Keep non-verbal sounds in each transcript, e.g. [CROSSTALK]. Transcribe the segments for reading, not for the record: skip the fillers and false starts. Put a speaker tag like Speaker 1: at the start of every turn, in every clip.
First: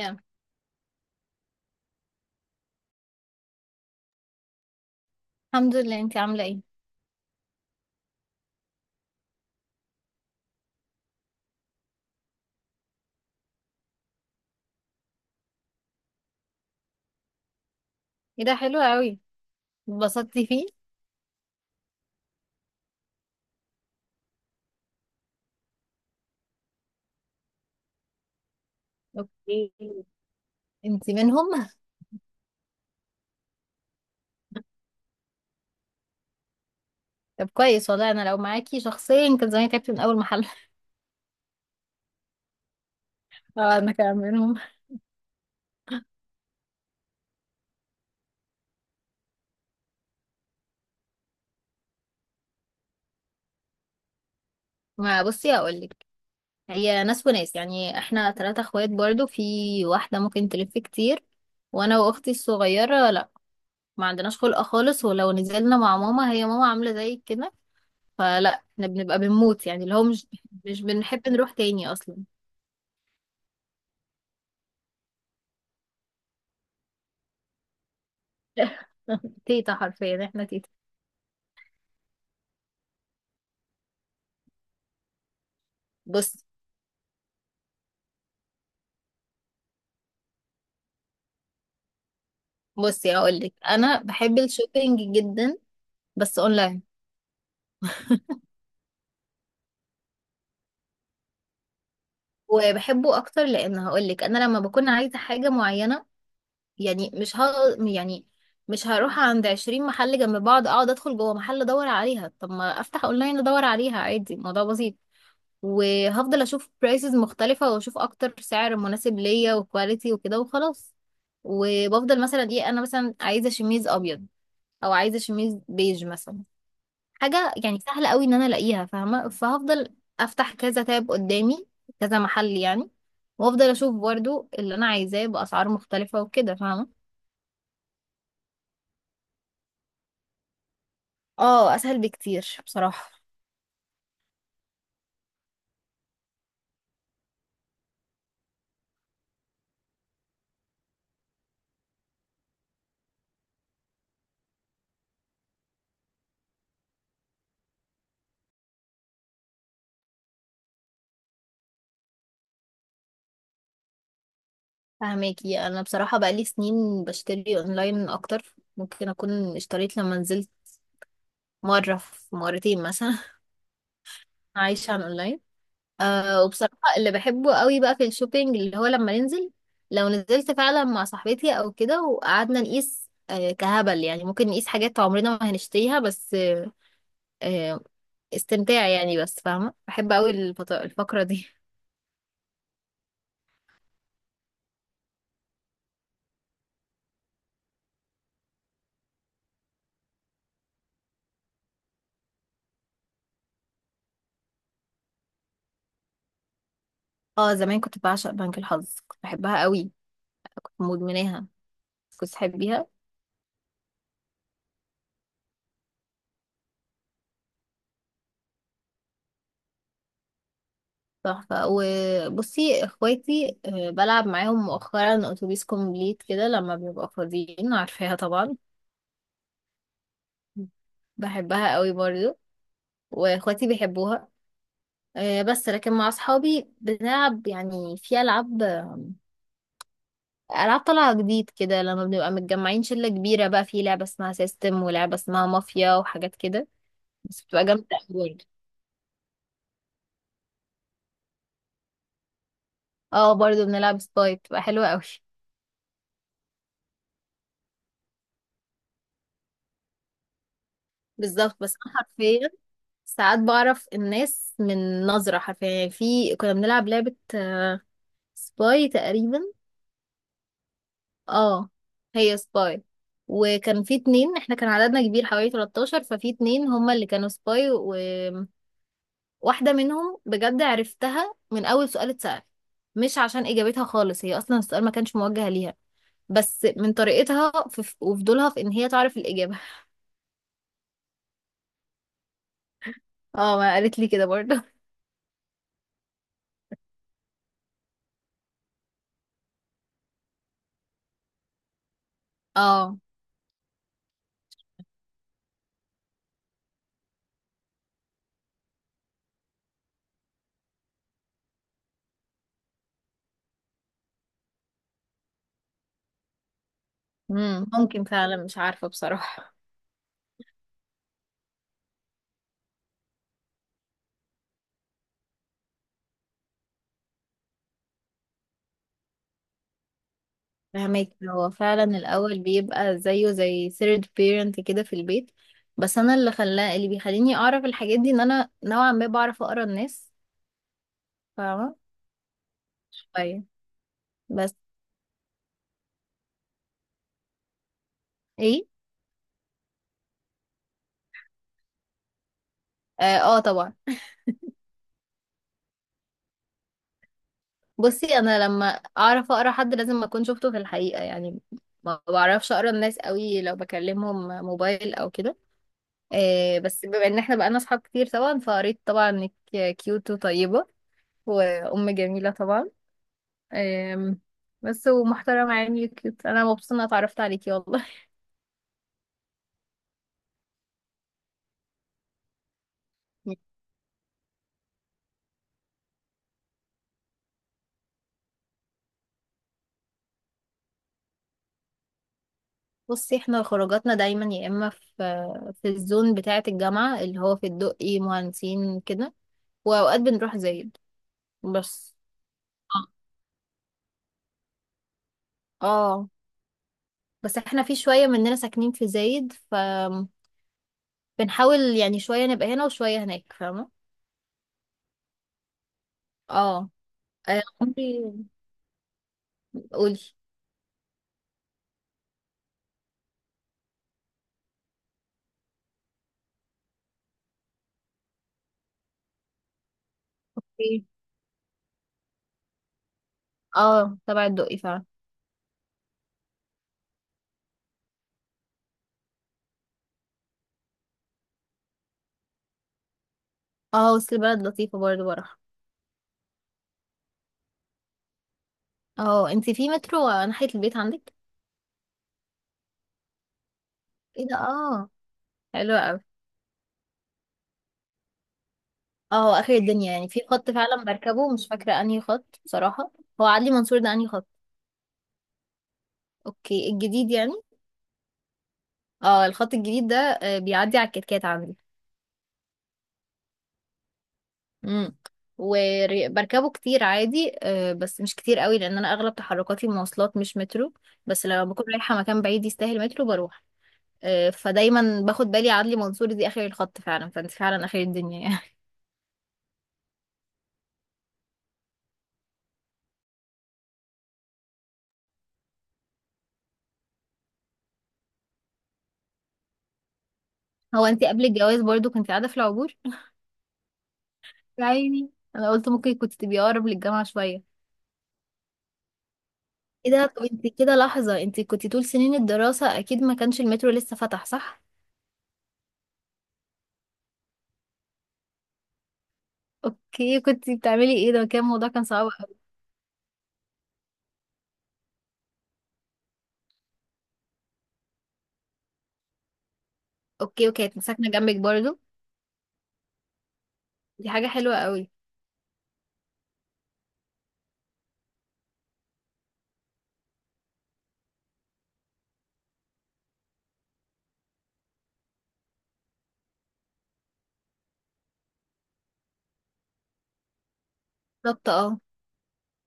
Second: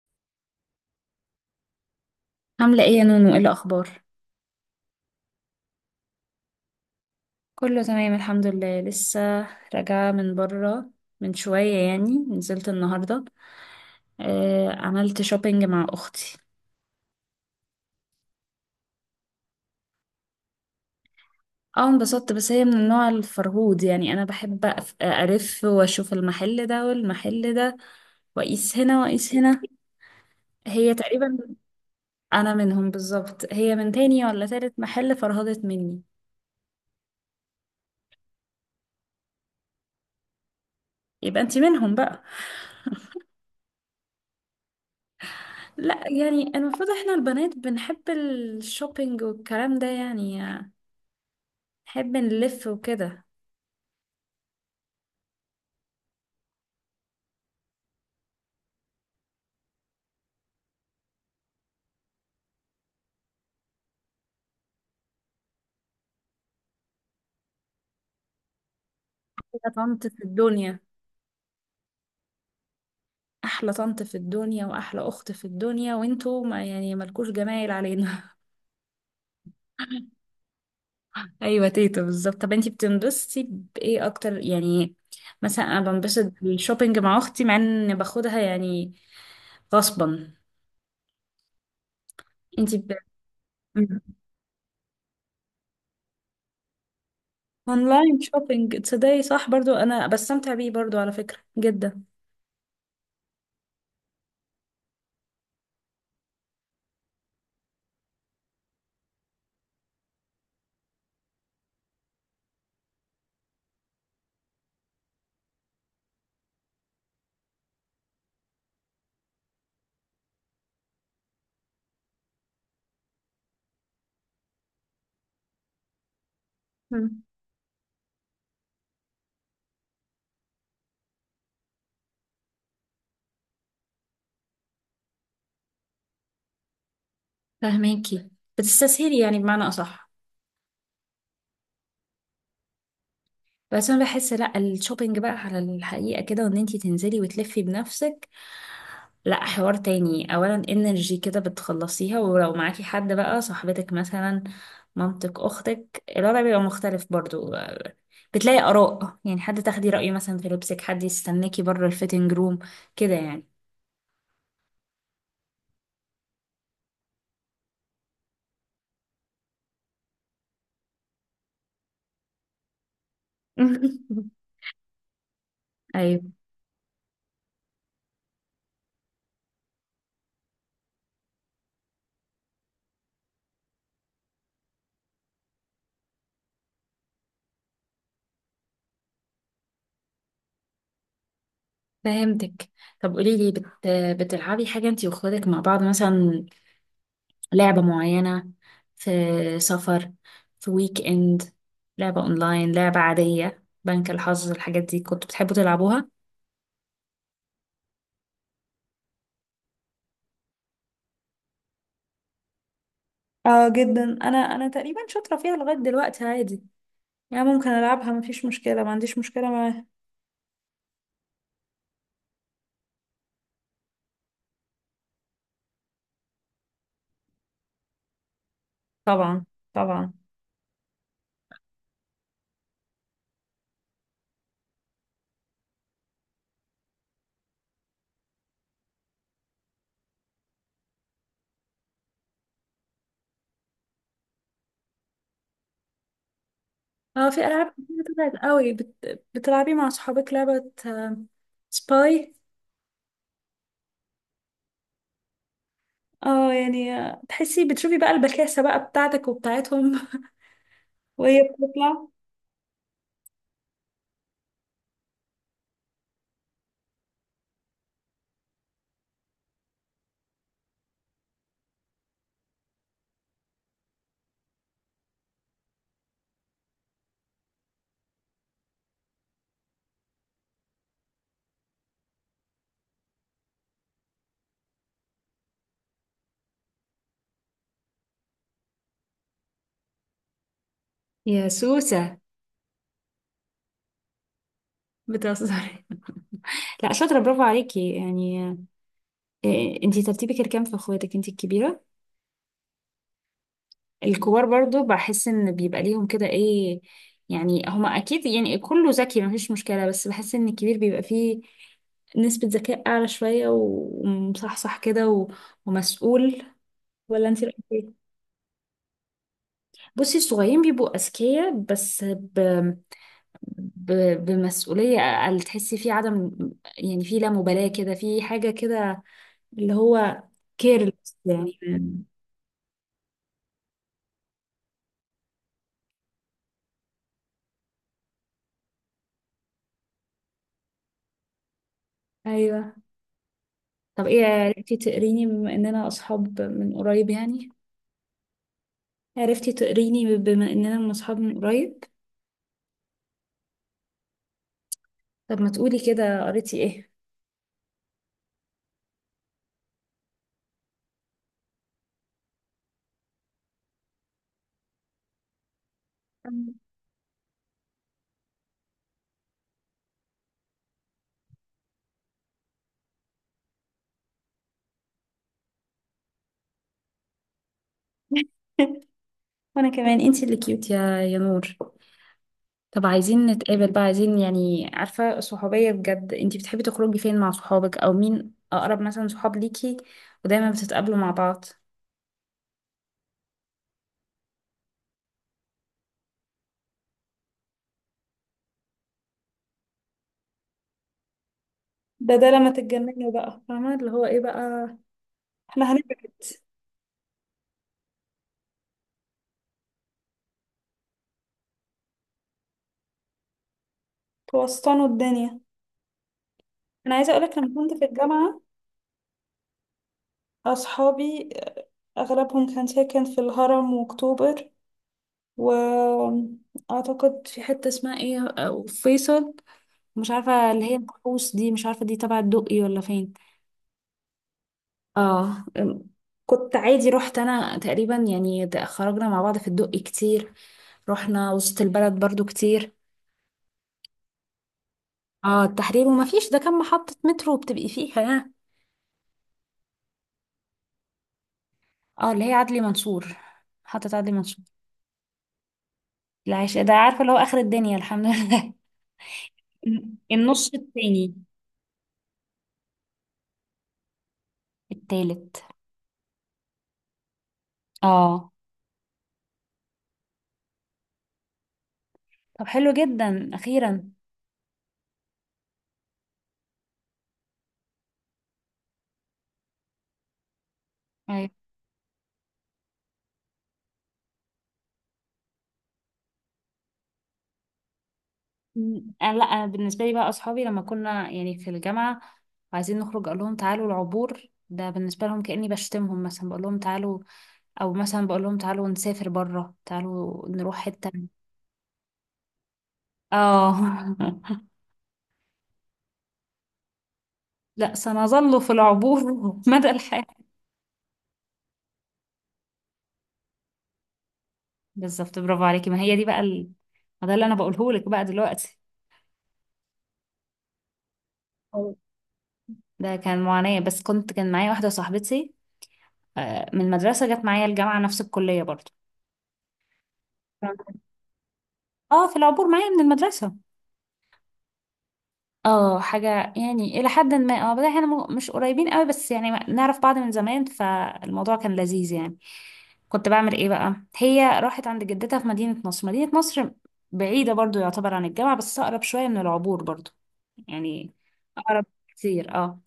Speaker 1: يا.
Speaker 2: عاملة ايه يا نونو؟ ايه الأخبار؟
Speaker 1: الحمد لله، انتي عاملة ايه؟
Speaker 2: كله تمام الحمد لله، لسه راجعة من برا من شوية. يعني نزلت النهاردة. آه، عملت شوبينج مع أختي.
Speaker 1: ايه ده، حلو قوي. اتبسطتي فيه؟
Speaker 2: اه انبسطت، بس هي من النوع الفرهود. يعني أنا بحب ألف وأشوف المحل ده والمحل ده وأقيس هنا وأقيس هنا.
Speaker 1: اوكي.
Speaker 2: هي
Speaker 1: انتي
Speaker 2: تقريبا
Speaker 1: منهم؟
Speaker 2: أنا منهم بالظبط، هي من تاني ولا تالت محل فرهدت مني.
Speaker 1: طب كويس والله، انا لو معاكي شخصيا كان زماني تعبت من اول محل. [LAUGHS]
Speaker 2: يبقى انتي منهم بقى.
Speaker 1: اه انا كمان منهم.
Speaker 2: لا يعني المفروض احنا البنات بنحب الشوبينج والكلام ده، يعني نحب نلف وكده.
Speaker 1: ما بصي هقولك، هي ناس وناس، يعني احنا ثلاثة اخوات برضو، في واحدة ممكن تلف كتير، وانا واختي الصغيرة لا، ما عندناش خلق خالص. ولو نزلنا مع ماما، هي ماما عاملة زي كده، فلا احنا بنبقى بنموت،
Speaker 2: يا
Speaker 1: يعني اللي هو
Speaker 2: طنط في
Speaker 1: مش
Speaker 2: الدنيا،
Speaker 1: مش بنحب نروح تاني اصلا.
Speaker 2: احلى طنط في الدنيا واحلى اخت في الدنيا، وانتوا ما يعني ملكوش جمايل علينا.
Speaker 1: [LAUGHS] تيتا، حرفيا
Speaker 2: [LAUGHS]
Speaker 1: احنا تيتا.
Speaker 2: ايوه تيتا بالظبط. طب انتي بتنبسطي بايه اكتر يعني؟ مثلا انا بنبسط
Speaker 1: بص
Speaker 2: بالشوبينج مع اختي، مع ان باخدها يعني غصبا. انتي ب...
Speaker 1: بصي هقولك،
Speaker 2: مم.
Speaker 1: انا بحب الشوبينج جدا، بس اونلاين.
Speaker 2: اونلاين شوبينج، تصدقي صح؟ برضو انا بستمتع بيه برضو على فكرة جدا.
Speaker 1: وبحبه اكتر، لان هقولك انا لما بكون عايزه حاجه معينه، يعني مش ه... يعني مش هروح عند 20 محل جنب بعض، اقعد ادخل جوه محل ادور عليها، طب ما افتح اونلاين ادور عليها، عادي الموضوع بسيط. وهفضل اشوف برايسز مختلفه واشوف اكتر سعر مناسب ليا وكواليتي وكده وخلاص. وبفضل مثلا ايه، انا مثلا عايزه شميز ابيض، او عايزه شميز بيج مثلا،
Speaker 2: مم.
Speaker 1: حاجة يعني سهلة قوي ان انا الاقيها، فاهمة؟ فهفضل افتح كذا تاب قدامي، كذا محل يعني، وافضل اشوف برضو اللي انا عايزاه باسعار مختلفة وكده، فاهمة؟
Speaker 2: فهماكي، بتستسهلي يعني بمعنى اصح.
Speaker 1: اه اسهل بكتير بصراحة.
Speaker 2: بس انا بحس لا، الشوبينج بقى على الحقيقة كده، وان انتي تنزلي وتلفي بنفسك لا حوار تاني. اولا انرجي كده بتخلصيها، ولو معاكي حد بقى صاحبتك مثلا مامتك اختك الوضع بيبقى مختلف برضو. بتلاقي اراء يعني، حد تاخدي رأيه مثلا في لبسك، حد يستناكي بره الفيتنج روم كده يعني.
Speaker 1: فهماكي؟ انا بصراحة بقالي سنين بشتري اونلاين اكتر، ممكن اكون اشتريت لما نزلت مرة في مرتين مثلا. [LAUGHS]
Speaker 2: [LAUGHS]
Speaker 1: عايشة على الاونلاين.
Speaker 2: ايوه
Speaker 1: أه، وبصراحة اللي بحبه قوي بقى في الشوبينج، اللي هو لما ننزل، لو نزلت فعلا مع صاحبتي او كده وقعدنا نقيس، أه كهبل يعني، ممكن نقيس حاجات عمرنا ما هنشتريها، بس أه، آه، استمتاع يعني. بس فاهمة، بحب قوي الفقرة دي.
Speaker 2: فهمتك. طب قولي لي بتلعبي حاجة انتي واخواتك مع بعض مثلا؟ لعبة معينة، في سفر، في ويك اند، لعبة اونلاين، لعبة عادية، بنك الحظ، الحاجات دي كنتوا بتحبوا تلعبوها؟
Speaker 1: [LAUGHS] اه زمان كنت بعشق بنك الحظ، كنت بحبها قوي، كنت مدمناها. كنت تحبيها؟
Speaker 2: اه جدا، انا تقريبا شاطره فيها لغايه دلوقتي عادي. يعني ممكن العبها مفيش مشكله، ما عنديش مشكله معاها.
Speaker 1: تحفة. وبصي اخواتي أه بلعب معاهم مؤخرا اتوبيس كومبليت كده لما بيبقوا فاضيين، عارفاها طبعا.
Speaker 2: طبعا طبعا.
Speaker 1: بحبها قوي برضو، واخواتي بيحبوها. آه، بس لكن مع اصحابي بنلعب يعني في العاب، العاب طالعه جديد كده لما بنبقى متجمعين شله كبيره، بقى في لعبه اسمها سيستم ولعبه اسمها مافيا وحاجات كده.
Speaker 2: اه
Speaker 1: بس
Speaker 2: في
Speaker 1: بتبقى
Speaker 2: العاب
Speaker 1: جامده
Speaker 2: كتير
Speaker 1: أوي
Speaker 2: طلعت
Speaker 1: برضه.
Speaker 2: قوي. بتلعبي مع صحابك لعبه سباي.
Speaker 1: اه برضه بنلعب سباي، بتبقى حلوه قوي. [LAUGHS]
Speaker 2: اه يعني تحسي بتشوفي بقى البكاسه بقى بتاعتك وبتاعتهم. [LAUGHS] وهي
Speaker 1: بالظبط. بس انا
Speaker 2: بتطلع.
Speaker 1: حرفيا ساعات بعرف الناس من نظره، حرفيا يعني. في كنا بنلعب لعبه سباي تقريبا، اه، هي سباي، وكان في اتنين، احنا كان عددنا كبير حوالي 13، ففي اتنين هما اللي كانوا سباي، وواحدة منهم بجد عرفتها من أول سؤال اتسأل، مش عشان إجابتها خالص، هي أصلا السؤال ما كانش موجه ليها، بس من طريقتها في وفضولها في إن هي تعرف الإجابة.
Speaker 2: يا سوسة!
Speaker 1: [LAUGHS] اه ما قالت لي كده برضه.
Speaker 2: بتهزري، لا شاطرة، برافو عليكي يعني. إيه، انتي ترتيبك الكام في اخواتك؟ انتي الكبيرة؟
Speaker 1: [LAUGHS] اه.
Speaker 2: الكبار برضو بحس ان بيبقى ليهم كده ايه يعني، هما اكيد يعني كله ذكي مفيش مشكلة، بس بحس ان الكبير بيبقى فيه نسبة ذكاء اعلى شوية ومصحصح كده ومسؤول. ولا انتي رأيك ايه؟
Speaker 1: ممكن فعلا، مش عارفة بصراحة.
Speaker 2: بصي الصغيرين بيبقوا اذكياء بس ب... بمسؤولية اقل. تحسي في عدم، يعني في لا مبالاة كده، في حاجة كده اللي هو
Speaker 1: فهمك،
Speaker 2: كيرلس
Speaker 1: هو
Speaker 2: يعني.
Speaker 1: فعلا الأول بيبقى زيه زي third parent كده في البيت. بس أنا اللي خلاه، اللي بيخليني أعرف الحاجات دي، إن أنا نوعا ما بعرف أقرأ الناس، فاهمة؟
Speaker 2: ايوه.
Speaker 1: شوية.
Speaker 2: طب ايه
Speaker 1: بس
Speaker 2: عرفتي تقريني بما اننا اصحاب من قريب يعني؟
Speaker 1: إيه،
Speaker 2: عرفتي تقريني بما اننا من اصحاب من قريب؟
Speaker 1: آه, آه طبعا.
Speaker 2: طب ما تقولي كده، قريتي ايه؟
Speaker 1: بصي، أنا لما أعرف أقرأ حد لازم أكون شفته في الحقيقة يعني، ما بعرفش أقرأ الناس قوي لو بكلمهم موبايل أو كده.
Speaker 2: أم.
Speaker 1: آه بس بما إن إحنا بقالنا أصحاب كتير طبعا، فقريت طبعا إنك كيوت وطيبة، وأم جميلة طبعا. أم، بس ومحترمة يعني، كيوت. انا مبسوطة اني اتعرفت عليكي والله.
Speaker 2: [LAUGHS] وانا كمان، انتي اللي كيوت يا نور. طب عايزين نتقابل بقى، عايزين يعني عارفة صحوبية بجد. انتي بتحبي تخرجي فين مع صحابك؟ او مين اقرب مثلا صحاب ليكي ودايما بتتقابلوا مع بعض؟
Speaker 1: بصي احنا خروجاتنا دايما يا اما في في الزون بتاعة الجامعة، اللي هو في الدقي مهندسين كده، واوقات بنروح زايد بس.
Speaker 2: ده لما
Speaker 1: اه.
Speaker 2: تتجننوا بقى، فاهمة اللي هو ايه بقى، احنا هنبعد.
Speaker 1: آه. بس احنا في شوية مننا ساكنين في زايد، فبنحاول يعني شوية نبقى هنا وشوية هناك، فاهمة؟
Speaker 2: توسطنوا الدنيا.
Speaker 1: اه.
Speaker 2: انا عايزة اقولك،
Speaker 1: آه،
Speaker 2: لما كنت في
Speaker 1: عمري
Speaker 2: الجامعة
Speaker 1: قولي.
Speaker 2: أصحابي أغلبهم كان ساكن في الهرم وأكتوبر، وأعتقد في حتة اسمها إيه أو فيصل، مش عارفة اللي هي
Speaker 1: إيه؟
Speaker 2: الكحوس دي، مش عارفة دي تبع الدقي ولا فين.
Speaker 1: اه تبع الدقي فعلا.
Speaker 2: آه أم، كنت عادي، رحت أنا تقريبا يعني خرجنا مع بعض في الدقي كتير. رحنا وسط البلد برضو كتير.
Speaker 1: اه وسط البلد لطيفة برضه، بروح.
Speaker 2: اه التحرير، وما فيش، ده كان محطة مترو بتبقي فيها ها.
Speaker 1: اه، انتي في مترو ناحية البيت عندك؟
Speaker 2: اه اللي هي عدلي منصور، محطة عدلي
Speaker 1: ايه ده،
Speaker 2: منصور.
Speaker 1: اه حلو قوي.
Speaker 2: العيش ده عارفة اللي هو آخر الدنيا، الحمد لله.
Speaker 1: اه هو اخر الدنيا يعني. في
Speaker 2: النص
Speaker 1: خط فعلا
Speaker 2: التاني.
Speaker 1: بركبه مش فاكره انهي خط بصراحه. هو عدلي منصور ده انهي خط؟
Speaker 2: التالت.
Speaker 1: اوكي، الجديد يعني.
Speaker 2: اه
Speaker 1: اه، الخط الجديد ده آه، بيعدي على الكتكات عندي.
Speaker 2: طب حلو جدا اخيرا.
Speaker 1: امم. وبركبه كتير عادي، آه، بس مش كتير قوي، لان انا اغلب تحركاتي مواصلات مش مترو، بس
Speaker 2: أيوة.
Speaker 1: لما بكون رايحه مكان بعيد يستاهل مترو بروح. آه، فدايما باخد بالي عدلي منصور دي اخر الخط فعلا، فانت فعلا اخر الدنيا يعني.
Speaker 2: م- أنا لا أنا بالنسبه لي بقى اصحابي، لما كنا يعني في الجامعه عايزين نخرج، اقول لهم تعالوا العبور، ده بالنسبه لهم كاني بشتمهم مثلا. بقول لهم تعالوا، او مثلا بقول لهم تعالوا نسافر بره، تعالوا نروح
Speaker 1: [LAUGHS] هو
Speaker 2: حته.
Speaker 1: انت قبل الجواز برضو كنت قاعده في العبور؟
Speaker 2: اه.
Speaker 1: يا
Speaker 2: [LAUGHS]
Speaker 1: عيني. انا قلت ممكن كنت تبقي اقرب للجامعة شوية.
Speaker 2: لا، سنظل في العبور [LAUGHS] مدى
Speaker 1: ايه
Speaker 2: الحياه.
Speaker 1: ده؟ طب انت كده، لحظة، انت كنت طول سنين الدراسة اكيد ما كانش المترو لسه فتح، صح؟
Speaker 2: بالظبط برافو عليكي، ما هي دي بقى ما ده اللي انا بقوله لك بقى دلوقتي.
Speaker 1: اوكي، كنت بتعملي ايه؟ ده كان الموضوع
Speaker 2: أيوة.
Speaker 1: كان صعب قوي.
Speaker 2: ده كان معاناة، بس كان معايا واحدة صاحبتي من المدرسة، جت معايا الجامعة نفس الكلية برضو.
Speaker 1: اوكي
Speaker 2: آه.
Speaker 1: وكانت ساكنة جنبك برضو؟
Speaker 2: اه في العبور معايا من المدرسة.
Speaker 1: دي حاجة حلوة قوي.
Speaker 2: اه حاجة يعني إلى حد ما. اه بس احنا مش قريبين قوي، بس يعني نعرف بعض من زمان، فالموضوع كان لذيذ يعني. كنت بعمل ايه بقى؟ هي راحت عند جدتها في مدينة نصر بعيدة برضو يعتبر عن الجامعة، بس أقرب شوية من العبور برضو يعني.
Speaker 1: بالظبط
Speaker 2: أقرب
Speaker 1: اه.
Speaker 2: كتير اه.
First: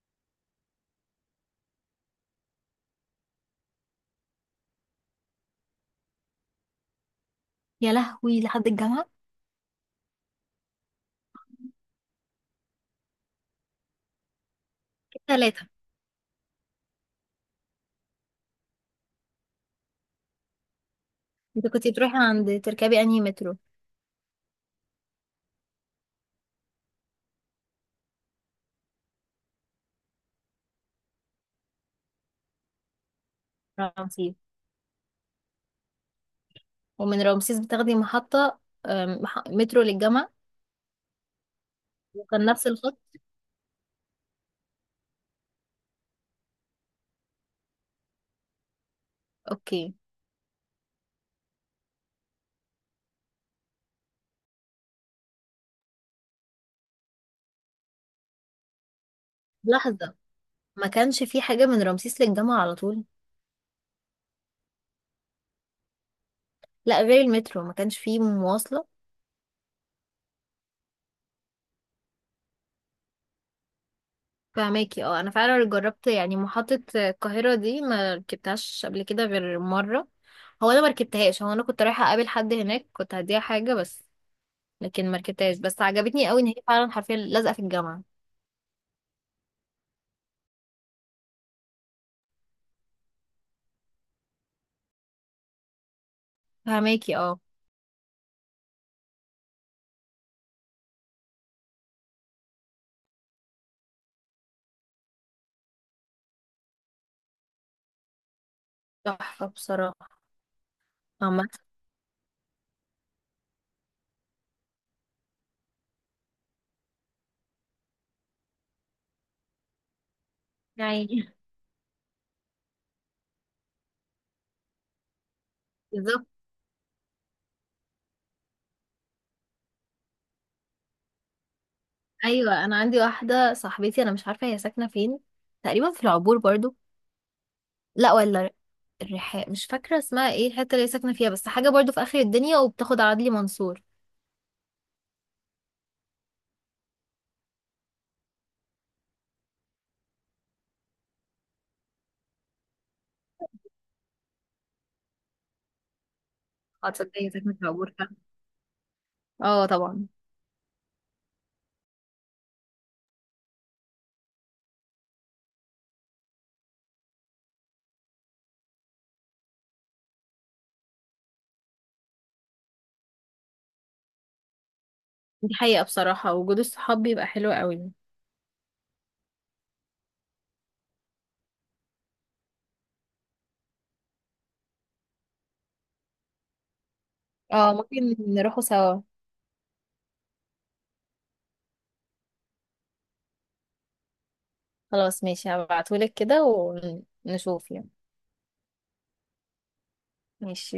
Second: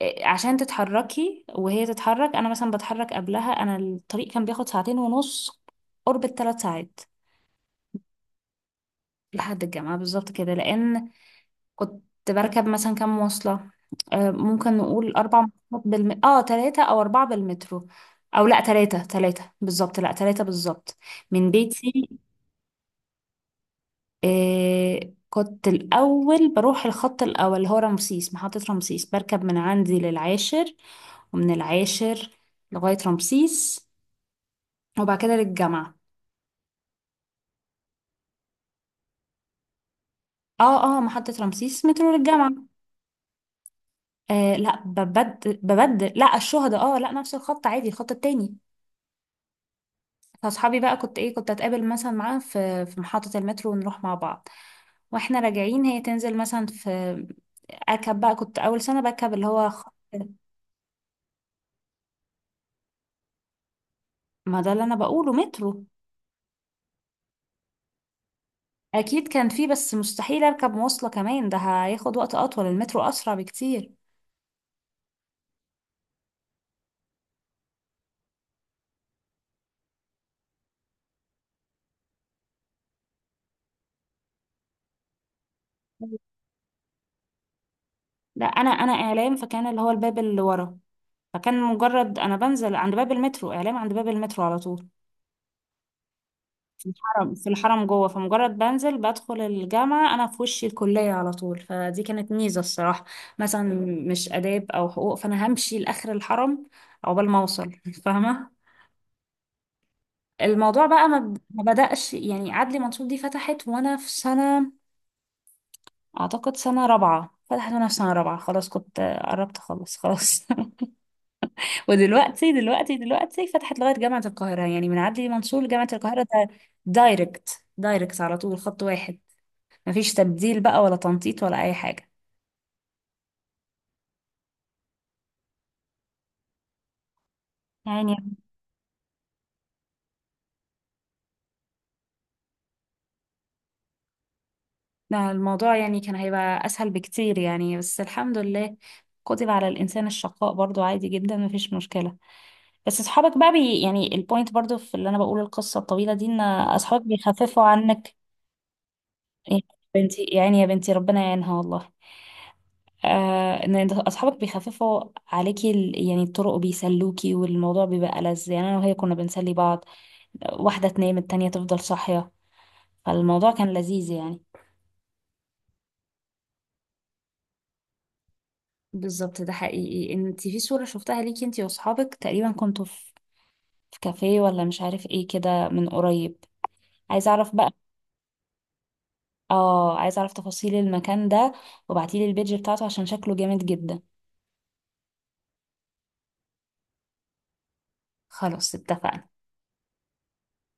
Speaker 2: إيه، عشان تتحركي وهي تتحرك، أنا مثلا بتحرك قبلها. أنا الطريق كان بياخد ساعتين ونص، قرب الـ3 ساعات.
Speaker 1: يا لهوي، لحد الجامعة؟
Speaker 2: لحد الجامعة بالظبط كده. لأن كنت بركب مثلا كام مواصلة، ممكن نقول أربع
Speaker 1: ثلاثة.
Speaker 2: مواصلات اه 3 أو 4. بالمترو أو لأ تلاتة، تلاتة بالظبط، لأ تلاتة بالظبط من
Speaker 1: انت كنت
Speaker 2: بيتي.
Speaker 1: بتروحي عند، تركبي انهي مترو؟
Speaker 2: آه كنت الأول بروح الخط الأول اللي هو رمسيس، محطة رمسيس. بركب من عندي للعاشر، ومن العاشر لغاية رمسيس،
Speaker 1: رمسيس.
Speaker 2: وبعد كده للجامعة.
Speaker 1: ومن رمسيس بتاخدي محطة، مترو للجامعة؟
Speaker 2: اه اه، محطة رمسيس مترو
Speaker 1: وكان
Speaker 2: للجامعة.
Speaker 1: نفس الخط؟
Speaker 2: آه لا، ببدل لا الشهداء، اه لا نفس الخط عادي، الخط التاني.
Speaker 1: اوكي.
Speaker 2: فاصحابي بقى كنت ايه، كنت اتقابل مثلا معاها في محطة المترو ونروح مع بعض. واحنا راجعين هي تنزل مثلا في، اركب بقى كنت اول سنة بركب اللي هو خط.
Speaker 1: لحظة، ما كانش في حاجة من رمسيس للجامعة على طول؟
Speaker 2: ما ده اللي انا بقوله، مترو.
Speaker 1: لا غير المترو، ما كانش فيه مواصلة؟
Speaker 2: اكيد كان فيه، بس مستحيل اركب مواصلة كمان، ده هياخد وقت اطول، المترو اسرع بكتير.
Speaker 1: فماكي اه. انا فعلا جربت يعني محطة القاهرة دي، ما ركبتهاش قبل كده غير مرة. هو انا ما ركبتهاش، هو انا كنت رايحة اقابل حد هناك، كنت هديها حاجة بس، لكن ما ركبتهاش، بس عجبتني قوي ان هي فعلا حرفيا لازقة في الجامعة.
Speaker 2: لا، انا اعلام فكان اللي هو الباب اللي ورا. فكان مجرد انا بنزل عند باب المترو اعلام، عند باب المترو على طول. في
Speaker 1: فماكي
Speaker 2: الحرم
Speaker 1: اه.
Speaker 2: في الحرم جوه. فمجرد بنزل بدخل الجامعة أنا في وشي الكلية على طول، فدي كانت ميزة الصراحة. مثلا مش آداب أو حقوق، فأنا همشي لآخر الحرم عقبال ما أوصل [LAUGHS] فاهمة.
Speaker 1: تحفة بصراحة.
Speaker 2: الموضوع بقى
Speaker 1: عامة
Speaker 2: ما بدأش يعني. عدلي منصور دي فتحت وأنا في سنة، أعتقد سنة رابعة. فتحت وأنا في سنة رابعة خلاص، كنت قربت أخلص خلاص [LAUGHS]
Speaker 1: يعني. [LAUGHS]
Speaker 2: ودلوقتي دلوقتي دلوقتي فتحت لغاية جامعة القاهرة. يعني من عدلي منصور لجامعة القاهرة
Speaker 1: بالظبط.
Speaker 2: ده دايركت دايركت على طول، خط واحد، مفيش تبديل بقى ولا تنطيط ولا أي حاجة
Speaker 1: ايوه انا عندي واحدة صاحبتي، انا مش عارفة هي ساكنة فين، تقريبا في العبور برضو. لا،
Speaker 2: يعني.
Speaker 1: ولا الرحاب، مش فاكرة اسمها ايه الحتة اللي هي ساكنة فيها، بس حاجة برضو في آخر الدنيا وبتاخد على عدلي منصور.
Speaker 2: ده الموضوع يعني كان هيبقى أسهل بكتير يعني، بس الحمد لله كتب على الإنسان الشقاء برضو، عادي جدا مفيش مشكلة. بس أصحابك بقى، يعني البوينت برضو في اللي أنا بقول القصة الطويلة دي، إن
Speaker 1: اه
Speaker 2: أصحابك
Speaker 1: تصدقي ساكنة
Speaker 2: بيخففوا
Speaker 1: في عبورة.
Speaker 2: عنك. يا
Speaker 1: اه طبعا.
Speaker 2: بنتي يعني، يا بنتي ربنا يعينها والله. إن أصحابك بيخففوا عليكي يعني الطرق، وبيسلوكي، والموضوع بيبقى لذ يعني. أنا وهي كنا بنسلي بعض، واحدة تنام التانية تفضل صاحية، فالموضوع كان لذيذ يعني.
Speaker 1: دي حقيقة بصراحة، وجود الصحاب بيبقى حلو قوي.
Speaker 2: بالظبط ده حقيقي. انت في صورة شفتها ليكي انت واصحابك تقريبا، كنتوا في كافيه ولا مش عارف ايه كده، من قريب. عايزة اعرف بقى.
Speaker 1: اه ممكن نروحوا سوا.
Speaker 2: اه عايزة اعرف تفاصيل المكان ده، وبعتيلي البيج بتاعته عشان شكله جامد جدا.
Speaker 1: خلاص ماشي، هبعتهولك كده ونشوف يعني.
Speaker 2: خلاص اتفقنا.
Speaker 1: ماشي.